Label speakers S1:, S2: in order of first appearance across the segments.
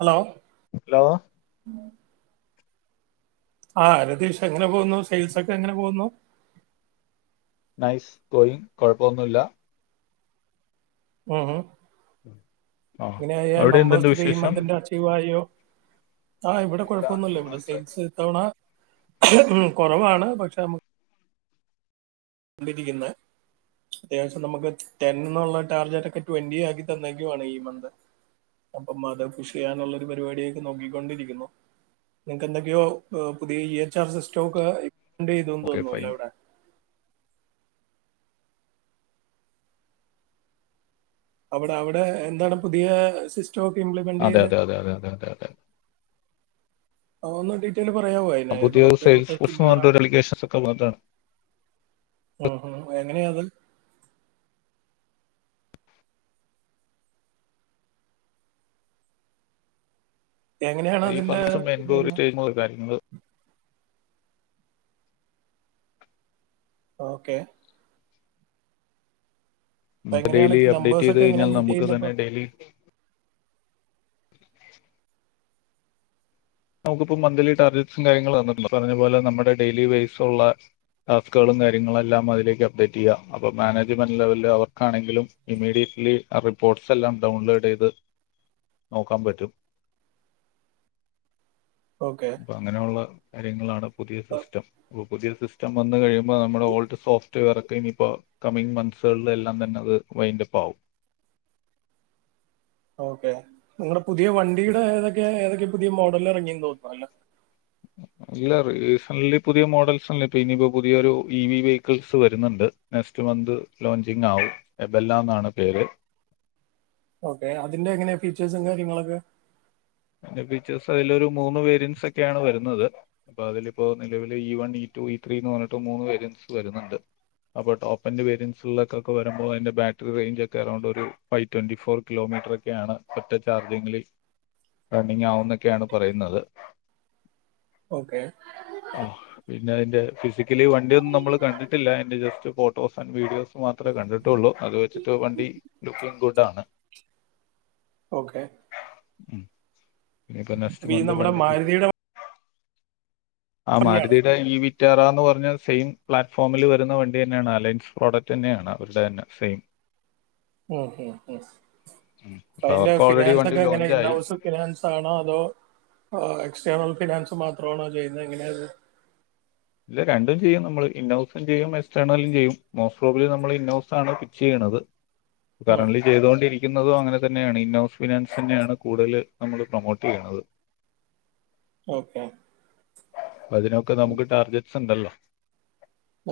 S1: Hello
S2: hello
S1: ആ രതീഷ് എങ്ങനെ പോന്നുന്നു സെയിൽസൊക്കെ എങ്ങനെ പോകുന്നു
S2: നൈസ് തോയിങ് കുഴപ്പമൊന്നുമില്ല
S1: ഉം ഉം
S2: ആ
S1: ഇങ്ങനെ
S2: അവിടെ എന്തുണ്ട്
S1: നമ്പേഴ്സ്ക്കെ ഈ
S2: വിശേഷം
S1: മതിന്റെ അച്ചീവ ആയോ ആഹ് ഇവിടെ
S2: ഇല്ല ഈ
S1: കുഴപ്പൊന്നുമല്ല ഇവിടെ
S2: മാസം
S1: സെയിൽസ് ഇത്തവണ കുറവാണ് പക്ഷെ നുക്ക് കണ്ടിരിക്കുന്ന അത്യാവശ്യം നമുക്ക് ടെൻ എന്നുള്ള ടാർജൊക്കെ ട്വന്റി ആക്കി തന്നേക്കു ആണ് ഈ മന്ത് അപ്പം അത കുഷ ചെയ്യാനുള്ളൊ ഒരു പരിപാടിയൊക്കെ നോക്കിക്കൊണ്ടിരിക്കുന്നു നിങ്ങക്ക് എന്തൊക്കെയോ പുതിയ ഈഎച്ച് ആർ സിസ്റ്റോക്ക് എണ്ട് ചെയ്ത
S2: ഓക്കെ
S1: തോന്നുമല്ല
S2: ഫൈൻ
S1: എവിടെ അവിടെ അവിടെ എന്താണ് പുതിയ സിസ്റ്റം ഒക്കെ ഇംപ്ലിമെന്റ്
S2: അതെ
S1: ചെയ്ത
S2: അതെ അതെ അതെ അതെ അതെ അതെ
S1: അ ഒന്ന് ഡീറ്റെൽ പറയാൻ പോ
S2: ആ,
S1: അ ഇപ്പ
S2: പുതിയ
S1: നമ്മുടെ
S2: സെയിൽസ്
S1: ഇവിടുത്തെ
S2: ഫോഴ്സ് എന്ന്
S1: സിമിലാരാ
S2: പറഞ്ഞിട്ട് ഒരു അപ്ലിക്കേഷൻസ് ഒക്കെ വന്നിട്ടാണ്
S1: ഒ ഒ എങ്ങനെയത് എങ്ങനെയാണ്
S2: അത് ഈ
S1: അതിന്റെ
S2: പലസും [unintelligible]
S1: ഇതെല്ലാം
S2: മെൻബോറിറ്റേ കാര്യങ്ങള്ൾ
S1: ഓക്കെ
S2: ന
S1: അപ്പൊ
S2: [unintelligible]
S1: എങ്ങനെയാണ്
S2: ഡെയിലി
S1: ഇപ്പൊ
S2: അപ്ഡേറ്റ്
S1: നമ്പേഴ്സ്
S2: ചെയ്ത്
S1: ഒക്കെ എങ്ങനെയാ
S2: കഴിഞ്ഞാൽ
S1: മീറ്റ്
S2: നമുക്ക്
S1: ചെയ്യുന്നപ്പോ
S2: തന്നെ ഡെയിലി നമുക്കിപ്പോം മന്ത്ലി ടാർജറ്റ്സും കാര്യങ്ങളും വന്നിട്ടണ്ട് പറഞ്ഞ പോലെ നമ്മുടെ ഡെയിലി വേജസ്സുള്ള ടാസ്കുകളും കാര്യങ്ങളു എല്ലാം അതിലേക്ക് അപ്ഡേറ്റ് ചെയ്യാം അപ്പൊ മാനേജ്മെന്റ് ലെവൽ അവർക്കാണെങ്കിലും ഇമീഡിയറ്റ് ലി ആ റിപ്പോർട്ട്സ് എല്ലാം ഡൗൺലോഡ് ചെയ്ത് നോക്കാൻ പറ്റും
S1: [unintelligible] ഓക്കെ
S2: അപ്പൊ അങ്ങനെയുള്ള കാര്യങ്ങളാണ് പുതിയ സിസ്റ്റം അപ്പം പുതിയ സിസ്റ്റം വന്ന് കഴിയുമ്പോ ഇപ്പം നമ്മുൾ ഓൾഡ് സോഫ് മറ്റ് വർക്ക് ഇനിപ്പോൾ കമ്മിംഗ് മന്ത്സുകളില എല്ലാം തന്നെ അത് വൈൻന്റെ പാവും
S1: [unintelligible] ഓക്കെ നിങ്ങളടെ പുതിയ വണ്ടിയുടെ ഏതൊക്കെ ഏതൊക്കെ പുതിയ മോഡൽ ഇറങ്ങിന്ന് തോന്ന അല്ലേ
S2: ഇല്ല റീസന്റ്ലി പുതിയ മോഡൽസ്ല്ലേ ഇപ്പൊ ഇനിയിപ്പോൊ പുതിയൊരു ഇവി വെഹിക്കിൾസ് വരുന്നുണ്ട് നെക്സ്റ്റ് മന്ത് ലോഞ്ചിങ് ആാവും എബെല്ലാം എന്നാണ് പേര്
S1: ഓക്കെ അതിന്റെ എങ്ങനെയ ഫീച്ചേഴസും കാര്യങ്ങളൊക്കെ
S2: അന്റെ ഫീച്ചേഴ്സ് അതിലൊരു മൂന്ന് വേരിയൻസ് ഒക്കെയാണ് വരുന്നത് അപ്പൊ അതില ഇപ്പോ നിലവൽ E one E two E three എന്ന് പറഞ്ഞിട്ട് മൂന്ന് വേരിയൻസ് വരുന്നുണ്ട് അപ്പൊടോപ്പന്റ് പേയൻസക്കെരുമ്പോ അതിന്റെ ബാറ്ററി റേഞ്ച് ഒക്കെറൗണ്ട് ഒരു ഫൈവ് ട്വന്റി ഫോർ കിലോമീറ്റർ മീറ്ററൊക്കെയാണ് ഒറ്റ ചാർജിങ്ങിൽ
S1: [unintelligible]
S2: റണ്ണിങ് ആവുന്നൊക്കെയാണ് പറയുന്നത്
S1: ഓക്കെ
S2: ആ പിന്നെ അതിന്റെ ഫിസിക്കലി വണ്ടിന്നും നമ്മള് കണ്ടിട്ടില്ല അതിന്റെ ജസ്റ്റ് ഫോട്ടോസ് ആൻഡ് വീഡിയോസ് മാത്രമേ കണ്ടിട്ടുള്ളൂ അത് വെച്ചിട്ട് വണ്ടി ലുക്കി ഗുഡ് ആണ്
S1: ഓക്കെ
S2: മം ഇഞ്ഞ് ഇപ്പോ
S1: അപ്പൊ
S2: നെസ്റ്റ്
S1: ഈ
S2: മന്ത്
S1: നമ്മുടെ
S2: വണ്ടി
S1: മാരുതിയുടെ
S2: ആ
S1: തന്നെയാണ്
S2: മാരുതിയുടെ ഈ വിറ്റാറന്ന് പറഞ്ഞ സെയിം പ്ലാറ്റ്ഫോമിൽ വരുന്ന വണ്ടി തന്നെയാണ് അലയൻസ് പ്രോഡക്റ്റ് തന്നെയാണ് അവരുടെ തന്നെ സെയിം
S1: ഒ ഒ ഒ
S2: അപ്പൊ
S1: അതിന്റെ
S2: അവർക്ക് ഓൾറെഡി
S1: ഫിനാൻസ്
S2: വണ്ടി
S1: ഒക്കെ എങ്ങനെ
S2: ലോഞ്ച് ആയി
S1: ഇന്നൗസ് ഫിനാൻസ് ആണോ അതോ ഫിനാൻസ് മാത്രമാണോ ചെയ്യുന്നത് എങ്ങനെയത്
S2: ഇല്ല രണ്ടും ചെയ്യും നമ്മൾ ഇന്നോസും ചെയ്യും മെസ്റ്റേണലും ചെയ്യും മോസ്റ്റ് റോബിലിൽ നമ്മൾ ഇന്നോസ് ആണ് ഫിക്സ് ചെയ്യ അത് കറന്റ്‌ലി ചെയ്തൊണ്ടിരിക്കുന്ന അനെ തന്നെയാണ് ഇന്നോസ് ഫിനാൻസ് തന്നെയാണ് കൂടുതൽ നമ്മള് പ്രൊമോട്ട് ചെയ്യുന്നത്
S1: ഓക്കെ
S2: അതിനൊക്കെ നമുക്ക് ടാർജറ്റ്സ് ഉണ്ടല്ലോ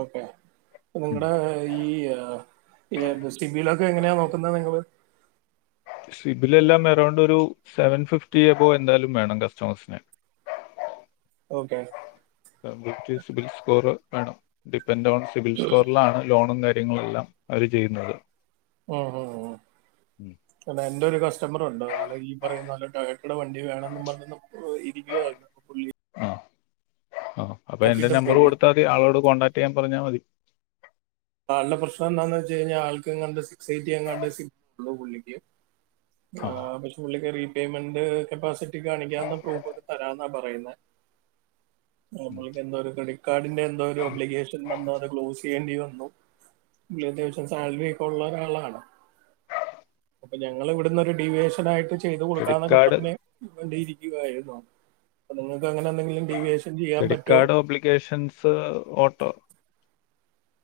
S1: ഓക്കെ നിങ്ങളടെ ഈ എയർബസ്റ്റിങ്ങിലൊക്കെ [unintelligible] എങ്ങനെയാ നോക്കുന്നത് നിങ്ങള്
S2: സിബിലെല്ലാം അറൗണ്ട് ഒരു സെവൻ ഫിഫ്റ്റി എബോ എന്തായാലും വേണം കസ്റ്റമേഴ്സിന്
S1: ഓക്കെ
S2: സിബിൽ സ്കോർ വേണം ഡിപൻഡ് ആണ് സിബിൽ സ്കോറിലാണ് ലോണും കാര്യ ങ്ങളെല്ലാം അവര് ചെയ്യുന്നത്
S1: ഉം ഉം [unintelligible] എന്റെ ഒരു കസ്റ്റമറോണ്ട് ആള് ഈ പറയുന്ന നല്ല ടോയോട്ടോയുടെ വണ്ടി വേണെന്ന് പറഞ്ഞ് ഇരിക്കായിരുന്നു പുള്ളി
S2: ആ അപ്പൊ എന്റെ
S1: നോക്കിയിട്ട്
S2: നമ്പർ
S1: പോയി.
S2: കൊടുത്തതി ആളോട് കോൺടാക്ട് ചെയ്യാൻ പറഞ്ഞാൽ മതി
S1: ആൾടെ പ്രശ്നം എന്താന്ന് വെച്ച് കഴഞ്ഞാ ആൾക്കെങ്ങാണ്ട് സിക്സ് എയ്റ്റി അങ്ങാണ്ട് സിക്ക് ഉള്ളൂ പുള്ളിക്ക് ആ പക്ഷേ പുള്ളിക്കറി പേയ്മെന്റ് കപ്പാസിറ്റി കാണിക്കണ്ട് പ്രൂഫോക്കെ തരാന്നാ പറയുന്നേ ആ പുള്ളിക്ക് എന്തോ ഒരു ക്രെഡിറ്റ് കാർഡിന്റെ എന്തോ ഒരു ഒബ്ലിക്കേഷൻ വന്ന് അത് ക്ലോസ് ചെയ്യേണ്ടി വന്ന പുള്ളി അത്യാവശ്യം സാലറി ഒക്കെ ഉള്ളൊരു ആളാണ് അപ്പൊ ഞങ്ങൾ ഇവിടുന്നൊരു ഡീവിയേഷൻ ആയിട്ട് ചെയ്ത്
S2: ക്രെഡിറ്റ്
S1: കൊടുക്കാന്നൊക്കെ
S2: കാർഡ്
S1: പറഞ്ഞ് ഡെയിലി ക്കുവായിരുന്നു അപ്പൊ നി അങ്ങനെ എന്തെങ്കിലും ഡീവിയേഷൻ ചെയ്യാൻ
S2: ക്രെഡിറ്റ്
S1: പറ്റോ
S2: കാർഡ് ഓബ്ലിഗേഷൻസ് ഓട്ടോ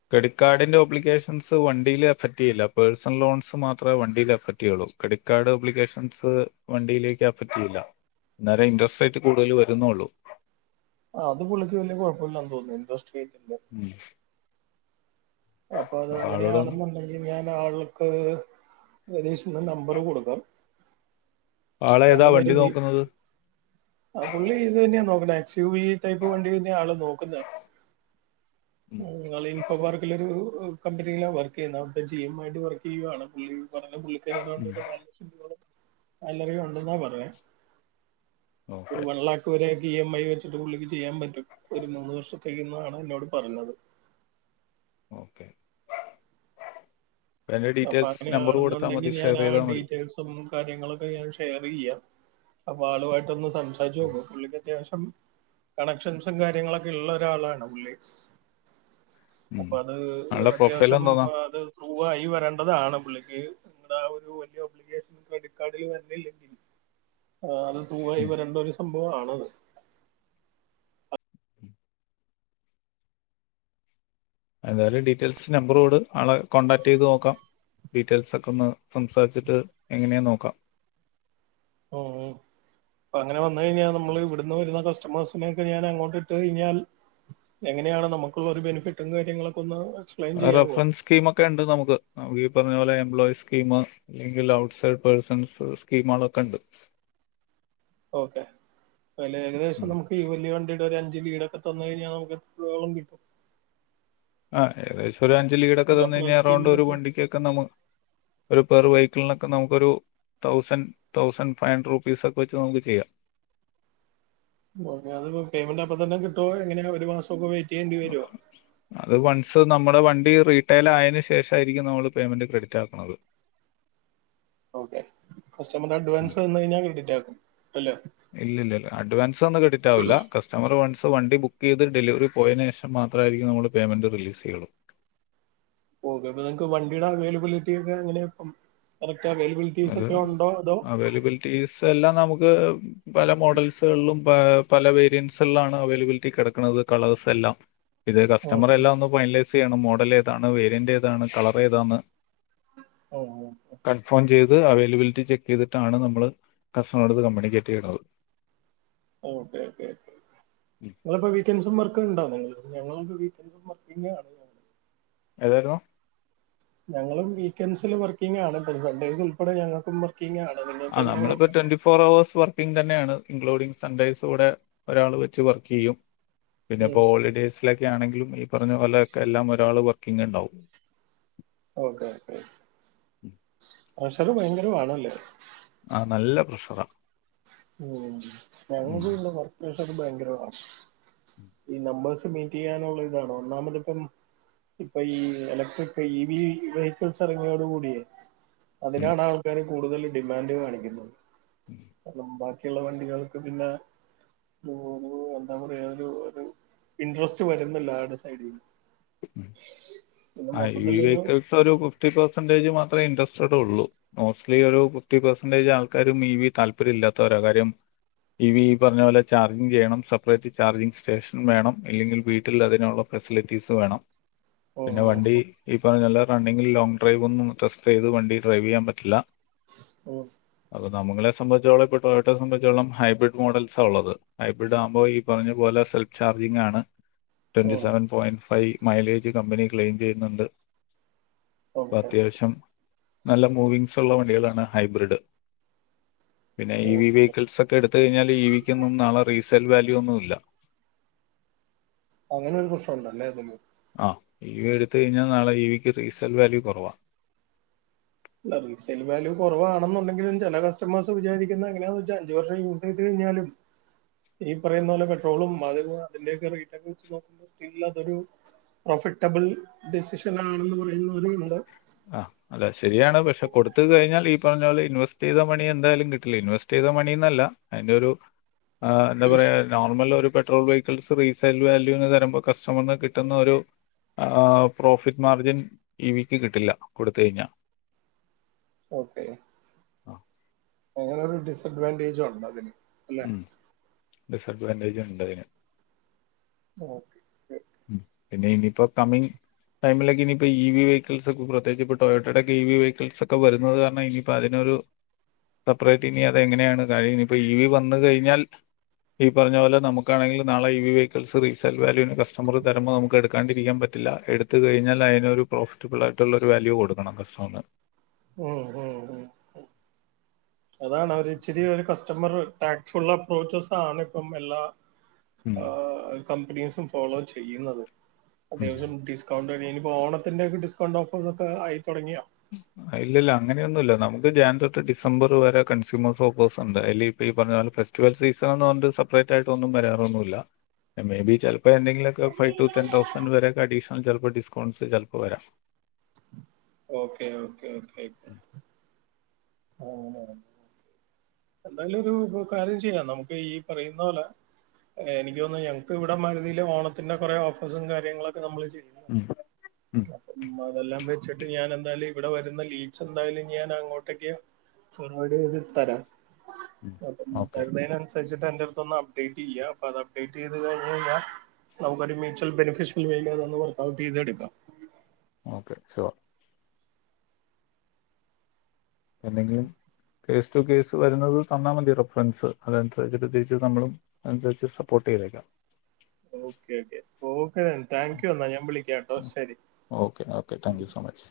S2: ക്രെഡിറ്റ് കാർഡിന്റെ ഓബ്ലിക്കേഷൻസ് വണ്ടിയിൽ അഫറ്റേയ്യില്ല പേഴ്സണൽ ലോൺസ് മാത്രമേ വണ്ടിൽ അഫറ്റ് ചെയ്യുള്ളു ക്രെഡിറ്റ് കാർഡ് ഒബ്ലിക്കേഷൻസ് വണ്ടിയിലേക്ക് അഫേറ്റ് ചെയ്യില്ല അന്നേരം ഇൻട്രാസേറ്റ് കൂടുതൽ വരുംന്നുള്ളൂ
S1: ആ അത് പുള്ളിക്ക് വല്യ കൊഴപ്പില്ല്യന്ന് തോന്നുന്നു ഇൻട്രാസ്റേ
S2: ഉം
S1: അപ്പൊ അത് അങ്ങനെയാണെന്നുണ്ടെങ്കിൽ ഞാൻ ആൾക്ക് രതീഷിന്റെ നമ്പര് കൊടുക്കാം
S2: ആളേതാ
S1: അതാണല്ലൊ
S2: വണ്ടി
S1: മെയ്ൻ
S2: നോക്കുന്നത്
S1: ആ പുള്ളി ഇത് തന്ന്യാ നോക്ക എസ് യു വി ടൈപ്പ് വണ്ടി തന്ന്യാ ആള് നോക്കുന്നേ നിങ്ങള് ഈ പരുപാടി കമ്പനിയില് വർക്ക് ചെയ്യുന്ന അവിടെ ജി എം ആയിട്ട് വർക്ക് ചെയ്യുകയാണ് പുള്ളി പറഞ്ഞ പുള്ളിക്ക് ഏതാണ്ട് ഒരു നാല് ലക്ഷം രൂപോളം സാലറി ഉണ്ടെന്നാ പറ ഒരു
S2: ഓക്കെ
S1: വൺ ലാക്ക് വരെ ഇ എം ഐ വെച്ചിട്ട് പുള്ളിക്ക് ചെയ്യാൻ പറ്റും ഒരു മൂന്ന് വർഷം ന്നാണ് എന്നോട് പറഞ്ഞത്
S2: ഓക്കെ അതിന്റെ
S1: അപ്പൊ
S2: ഡീറ്റെയിൽസ് നമ്പർ കൊടുത്താൽ
S1: അങ്ങനെയാണെന്നുണ്ടെങ്കി
S2: മതി
S1: ഞാൻ
S2: ഷെയർ
S1: ആ
S2: ചെയ്താൽ മതി
S1: ഡീറ്റെയിൽസും കാര്യങ്ങളൊക്കെ ഞാൻ ഷെയറെയ്യാം അപ്പൊ ആളുമായിട്ട് ഒന്ന് സംസാരിച്ച് നോക്ക് പുള്ളി അത്യാവശ്യം കണക്ഷൻസും കാര്യങ്ങളൊക്കെ ഉള്ള ഒരാളാണ് പുള്ളി അപ്പ
S2: ഉം.
S1: അത്
S2: ആളുടെ പ്രൊഫൈൽ
S1: അത്യാവശ്യം
S2: എന്തോന്നാ
S1: അത് പ്രൂവായി വര അതാണ് പുള്ളിക്ക് നിങ്ങടെ ആ ഒരു വേല [unintelligible] ക്രെഡിറ്റ് കാർഡിൽ വരല്ലെങ്കിൽ ആ അത് ടൂവായി
S2: ഉം.
S1: വരേണ്ട ഒരു സംഭവ ആണത്
S2: എന്തായാലും ഡീറ്റെയിൽസ് നമ്പറോട് ആളെ കോൺടാക്ട് ചെയ്ത് നോക്കാം ഡീറ്റെയിൽസോക്കെ ഒന്ന് സംസാരിച്ചിട്ട് എങ്ങനെയാന്ന് നോക്കാം
S1: ഉം അപ്പ അങ്ങനെ വന്നു കഴിഞ്ഞാൽ നമ്മള് ഇവിടുന്ന് വരുന്ന കസ് മേഴ്സിനെയൊക്കെ ഞാൻ അങ്ങോട്ടിട്ട് ഴ്ഞ്ഞാൽ എങ്ങനെയാണ് നമുക്കുള്ള ഒരു ബെനിഫിറ്റും കാര്യങ്ങളൊക്കെ ഒന്ന് എക്സ്പ്ലെയിൻ ചെയ്യാവോ
S2: റഫ്രൻസ്കീം ഒക്കെ ഇണ്ട് നമുക്ക് നമ്മളീപറഞ്ഞ പോലെ എംപ്ലോയിസ്കീമ് അല്ലെങ്കിൽ ഔട്ട്സൈഡ് പേഴ്സൺസ് സ്കീമോളൊക്കെ ഇണ്ട്
S1: ഓക്കെ അല്ലേ ഏകദേശം നമുക്കീ വല്യ വണ്ടിടൊക്കെ വിടൊക്കെ തന്ന് കഴിഞ്ഞാൽ നമുക്ക് എത്രത്തോളം കിട്ടും
S2: ആ ഏകദേശം ഒരു അഞ്ജലിടൊക്കെ
S1: അപ്പൊ
S2: തന്ന്
S1: അപ്പുറ
S2: കഴിഞ്ഞാൽ അറൗണ്ട് ഒരു
S1: സ്കീമിലൊക്കെ
S2: വണ്ടിക്കൊക്കെ നമു ഒരു പെറു വെഹിക്കിളിനൊക്കെ നമുക്കൊരു തൗസന്റ് തൗസന്റ് ഫൈവ് ഹൺഡ്രഡ് റുപ്പീസോക്കെ വെച്ച് നമുക്ക് ചെയ്യാം
S1: അത് ഒരു പേയ്മെന്റ് അപ്പ തന്നെ കിട്ടുവോ എങ്ങനെയാ ഒരു മാസോക്കെ വെയി
S2: അത് വൺസ് നമ്മടെ വ റീറ്റെൽ ആയതിനന് ശേഷമായിരിക്കും നമ്മൾ പേയ്മെൻറ് ക്രെഡിറ്റ് ആക്കുന്നത്
S1: ഓക്കെ കസ്റ്റമറ അഡ്വാൻസ് വന്ന കഴിഞ്ഞാൽ ക്രെഡിറ്റ് ആക്കും അല്ലേ
S2: ഇല്ല ഇല്ല അഡ്വാൻസ് ഒന്നും ക്രെഡിറ്റാവില്ല കസ്റ്റമർ [unintelligible] സോ വണ്ടി ബുക്ക് ചെയ്ത് ഡെലിവറി പോയതിന് ശേഷം മാത്രമായിരിക്കും നമ്മൾ പേയ്മെൻറ് റിലീസ് ചെയ്യുള്ളൂ
S1: ഓക്കെ അപ്പൊ നിങ്ങക്ക് വണ്ടിയുടെ അവൈലബിലിറ്റിക്കെ അങ്ങനെ ഉൽകീസ് ഒക്കെ
S2: അത്
S1: ഉണ്ടോ
S2: അവൈലബിലിറ്റീസ് എല്ലാം നമുക്ക് പല മോഡൽസുകളിലും പല വേരിയൻസാണ് അവൈലബിലിറ്റി കിടക്കുന്നത് കളേഴ്‌സ് എല്ലാം ഇത്
S1: ഉം
S2: കസ്റ്റമർ
S1: ഉം.
S2: എല്ലാം ഒ ഫൈനലൈ സ് ചെയ്യണം ആണ് മോഡൽ ഏതാണ് വേരിയന്റ് ഏതാണ് കളർ ഏതാണ്
S1: ഓ
S2: കൺഫേം ചെയ്ത് അവൈലബിലിറ്റി ചെക്ക് ചെയ്തിട്ടാണ് നമ്മള് കസ്റ്റനോട്ത് കമ്മ്യൂണിക്കേറ്റ് ചെയ്യണത്
S1: ഓകെ ഓക്കെ പ്പോ വീക്കൻസും വർക്ക ഉണ്ടാവോ നിങ്ങള് ഞങ്ങളൾത്ത പിന്നെയാണ് ഞങ്ങള
S2: ഏതായിരുന്നു
S1: ഞങ്ങളും വീക്കെൻസിൽ വർക്കിംഗ ആണ് ഇ സൺഡേസ് ഉൾപ്പെടെ ഞങ്ങൾക്ക
S2: ആ നമ്മളിപ്പോ ട്വന്റി ഫോർ അവേഴ്സ് വർക്കിംഗ് തന്നെയാണ് ഇൻക്ലൂഡിങ് സൺഡേയ്സ് കൂടെ ഒരാൾ വെച്ച് വർക്ക് ചെയ്യും പിന്നെ ഇപ്പോ ഹോളിഡേയ്സ് ക്ക ആണെങ്കിലും ഈ പറഞ്ഞ പോലെയൊക്കെ എല്ലാം ഒരാൾ വർക്കിംഗ ഉണ്ടാവും
S1: ഓക്കെ ഓക്കെ
S2: ഉം.
S1: പക്ഷത് ഭയങ്കര വാ ണല്ലേ
S2: ആനല്ല പ്രഷറാ
S1: ഓ ഞങ്ങക്ക്ള്ള വർക്ക്സൊക്കെ ഭയങ്കര
S2: പ്രഷറാണ്
S1: ഈ നമ്പേഴ്സ് മീറ്റ് ചെയ്യാനുള്ള ഇതാണ് ഒന്നാമത്പ്പം ഇപ്പൊ ഈ ഇലക്ട്രക് ഇ വി വെഹിക്കിൾസ് ഇറങ്ങിയോട് കൂടിയേ അതിനാണ് ആൾക്കാര് കൂടുതൽ ഡിമാൻഡ് കാണിക്കുന്നത് ബാക്കിയുള്ള വണ്ടികൾക്ക് പിന്നെ ഉം എന്താ പറയാ ഇൻട്രസ്റ്റ് വരുന്നില്ല ആടെ സൈഡിന്ന്
S2: ഐയ്
S1: മൊത്തത്തിലൊരു
S2: വെഹിക്കിൾസ് ഒരു ഫിഫ്റ്റി പെയ് സന്റ് [unintelligible] മാത്രഇന്ട്രെസ്റ്റടോള്ളൂ നോസ്‌ലി ഒരു ഫിഫ്റ്റി പേസ്ന്റെജ് ആൾക്കാരും ഇവി താല്പര്യം ഇല്ലാത്ത വര കാര്യം ഇവി ഈ പറഞ്ഞ പോലെ ചാർജിംഗ് ചെയ്യണം സപ്പറേറ്റ് ചാർജിംഗ് സ്റ്റേഷൻ വേണം ഇല്ലെങ്കിൽ വീട്ടിൽ അതിനുള്ള ഫെസിലിറ്റീസ് വേണം പിന്നെ
S1: ഉം,
S2: വണ്ടി
S1: ഉം,
S2: ഈ പറ നല്ല റണ്ണിങ്ങിൽ ലോങ് ഡ്രൈവ്ന്നുംസ്ത ചെയ്ത് വണ്ടി ഡ്രൈവ് ചെയ്യാൻ പറ്റില്ല
S1: ഉം,
S2: അത് നമ്മക്ക് സംബന്ധിച്ചോളംപ്പൊ ടോ സംബന്ധിച്ചോളം ഹൈബ്രഡ് മോഡൽസ് ആള്ളത് ഹൈബ്രഡ് ആുമ്പോ ഈ പറഞ്ഞ പോലൊ കുതിങ്ങാണ് ട്വന്റി
S1: ഉം,
S2: seven point five mileage company claim ചെയ്യുന്നുണ്ട്
S1: ഓക്കെ
S2: അപ്പോഅത്യാവശ്യം നല്ല മൂവിങ്സ് ഉള്ള വണ്ടികളാണ് ഹൈബ്രിഡ് പിന്നെ
S1: ഓ,
S2: ഇ വി വെഹിക്കിൾസ് ഒക്കെ എടുത്ത കഴിഞ്ഞാൽ ഇ വിക്കൊന്നും നാളെ റീസെൽ വാല്യൂ ഒന്നുല്ല
S1: അങ്ങനെ ഒരു പ്രശ്നംഉ ണ്ടല്ലേ
S2: ആ ഇ വി എടുത്ത കഴിഞ്ഞാൽ നാളെ ഇ വിക്ക് റീസെൽ വാല്യു കുറവാ
S1: റീസെൽ വല്യൂ കുറവാണെന്നണ്ടെങ്കില ചില കസ്റ്റമേഴ്സ് വിചാരിക്കുന്നത് അങ്ങനെഅഞ്ചു കൊല്ലം യൂസ് ചെയ്ത് കഴിഞ്ഞ ന്നാലും ഈ പറയുന്ന പോലെ പെട്രോളും മാധ അതിെ റക്കെ വെച്ച് നോക്കുമ്പോ സ്റ്റ അതൊരു കട്ട ബിൾ ഡിസിഷൻ ആണെന്ന് പറയുന്നവര ഉണ്ടൊ
S2: ആഹ അല്ല ശരിയാണ് പക്ഷെ കൊടുത്ത് കഴിഞ്ഞാൽ ഈ പറഞ്ഞള് ഇൻവെസ്റ്റ് ചെയ്ത മണി എന്തായാലും കിട്ടില്ല ഇൻവെസ്റ്റ് ചെയ്ത ന്ത മണിനല്ലഅയിന്റോ രു അ എന്താപറ normal petrol vehicles resale value എന്ന് തരുമ്പോ കസ്റ്റമറിന് കിട്ടുന്ന ഒരു ആ പ്രോഫിറ്റ് മാർജിൻ ഇവിക്ക് കിട്ടില്ല കൊടുത്ത് കഴിഞ്ഞാൽ
S1: ഓക്കേ
S2: ആഹ്
S1: അങ്ങനെ ഒരു ഡിസ്അഡ്വവൻ്റേജ് ഉണ്ട് അതിന് അല്ലെ
S2: ഡിസഅഡ്വാൻറ്റേജ് ഉണ്ട്തിന്
S1: ഓക്കെ
S2: ഉം പിന്നെ ഇനിപ്പോ കമി ടൈമിലക്കെ ഇനി ഇപ്പോ ഈവി വെഹികൾസ് പ്രത്യകിചിപ്പോ ട്ടൊയോടെ ഈവി വെഹിക്കിൾസ് ഒക്കെ വരുന്നത് കാരണം ഇനി ഇപ്പോ അതിന് ഒരു സെപ്പറേറ്റ് ഇനി അതെങ്ങനെയാണ് കഴ ഇപ്പ ഈവി വന്ന് കഴിഞ്ഞാൽ ഈ പറഞ്ഞ പോലെ നമുക്കാണെങ്കിലും നാളെ ഈ വി വെഹികൾസ് റീസെൽ വല്യുവിന് കസ് നമ്മക് തരുമ്പോ നമുക്ക് എടുക്കാണ്ടിരിക്കാൻ പറ്റില്ല എടുത്ത് കഴിഞ്ഞാൽ അതിനൊരു പ്രോഫിറ്റബിള് ആയിട്ടുള്ള ഒരു വാല്യൂ കൊടുക്കണം കസ് [unintelligible]
S1: ഉം ഉം ഉം അതാണ് ഒരിച്ചിരി ഒരു കസ്റ്റമറ് ടാക്ഫുൾ അപ്രോച്ചസാണ് ഇപ്പം എല്ലാ
S2: ഉം
S1: കമ്പനീസും ഫോളോ ചെയ്യുന്നത്
S2: ഉം
S1: അത്യാവശ്യം ഡിസ്കൗ ഇനിപ്പോ ഓണത്തിന്റെ ഒക്കെ ഡിസ്കൗണ്ട് ഓഫർസ് ഒക്കെ ആയി തുടങ്ങിയാ
S2: ഇല്ല ഇല്ല അങ്ങനെയൊന്നുല്ല നമുക്ക് ജാൻ തൊട്ട് ഡിസംബർ വരെ കൺസൂമേഴ്സ് ഓഫേർസ് ഉണ്ട് അല്ലെ പി ഈ പറഞ്ഞാല് ഫെസ്റ്റിവൽ സീസൺന്ന് പറഞ്ഞണ്ട് സെപ്പറേറ്റ് ആയിട്ടൊന്നും വരാറൊന്നുല്ല മേ ബി ചില പ്പെ എന്തെങ്കിലൊക്കെ ഫൈവ് ടു ടെൻ തൗസൻഡ് വരൊക്കെ അഡീഷണൽ ചിലപ്പോൾ ഡിസ്കൗണ്ട്സ് ചിലപ്പോൾ വരാം
S1: ഓക്കെ ഓക്കേ ഓക്കേക്ക ആ തെ എന്തായാലും ഒരു കാര്യം ചെയ്യാം നമുക്ക് ഈ പറയുന്ന പോലെ എനിക്ക് തോന്നു ഞങ്ങക്ക് ഇവിടെ മരുതീല് ഓണത്തിന്റെ കൊറെ ഓഫേ്ഴസും കാര്യങ്ങളൊക്കെ നമ്മള് മതെല്ലാം [unintelligible] വച്ചിട്ട് ഞാൻ എന്തായാലും ഇവിടെ വരുന്ന ലീഡ്സ് എന്തായാലും ഞാൻ അങ്ങോട്ടേക്ക് ഫൊർവേട് ചെയ്ത് തരാം അപ്പം
S2: ഓക്കെ
S1: വരുന്നേന് അനുസ ച്ചിട്ട് എന്റെടുത്തൊന്ന് അപ്ഡേറ്റ് ഇല്ല്യ അപ്പൊ അത് അപ്ഡേറ്റ് ചെയ്ത് കഴിഞ്ഞ് കഴിഞ്ഞാൽ നമുക്കൊരു മ്യൂച്വൽ ബെനിഫിഷ്യൽ വ വർക്ക്ഔട്ട് ചെയ്തെടുക്കാം
S2: ഓക്കെ ശുവർ എന്തെങ്കിലും കേസ് ടു കേസ് വരുന്നത് തന്നാ മതി റഫറൻസ് അതനുസരിച്ചിട്ട് തിരിച്ച് നമ്മളും അനുസരിച്ച് സപ്പോർ ട്ടേതേക്കാം
S1: okay okay okay thank you എന്നാ ഞാൻ വിളിക്കാംട്ടോ ശരി
S2: okay thank you so much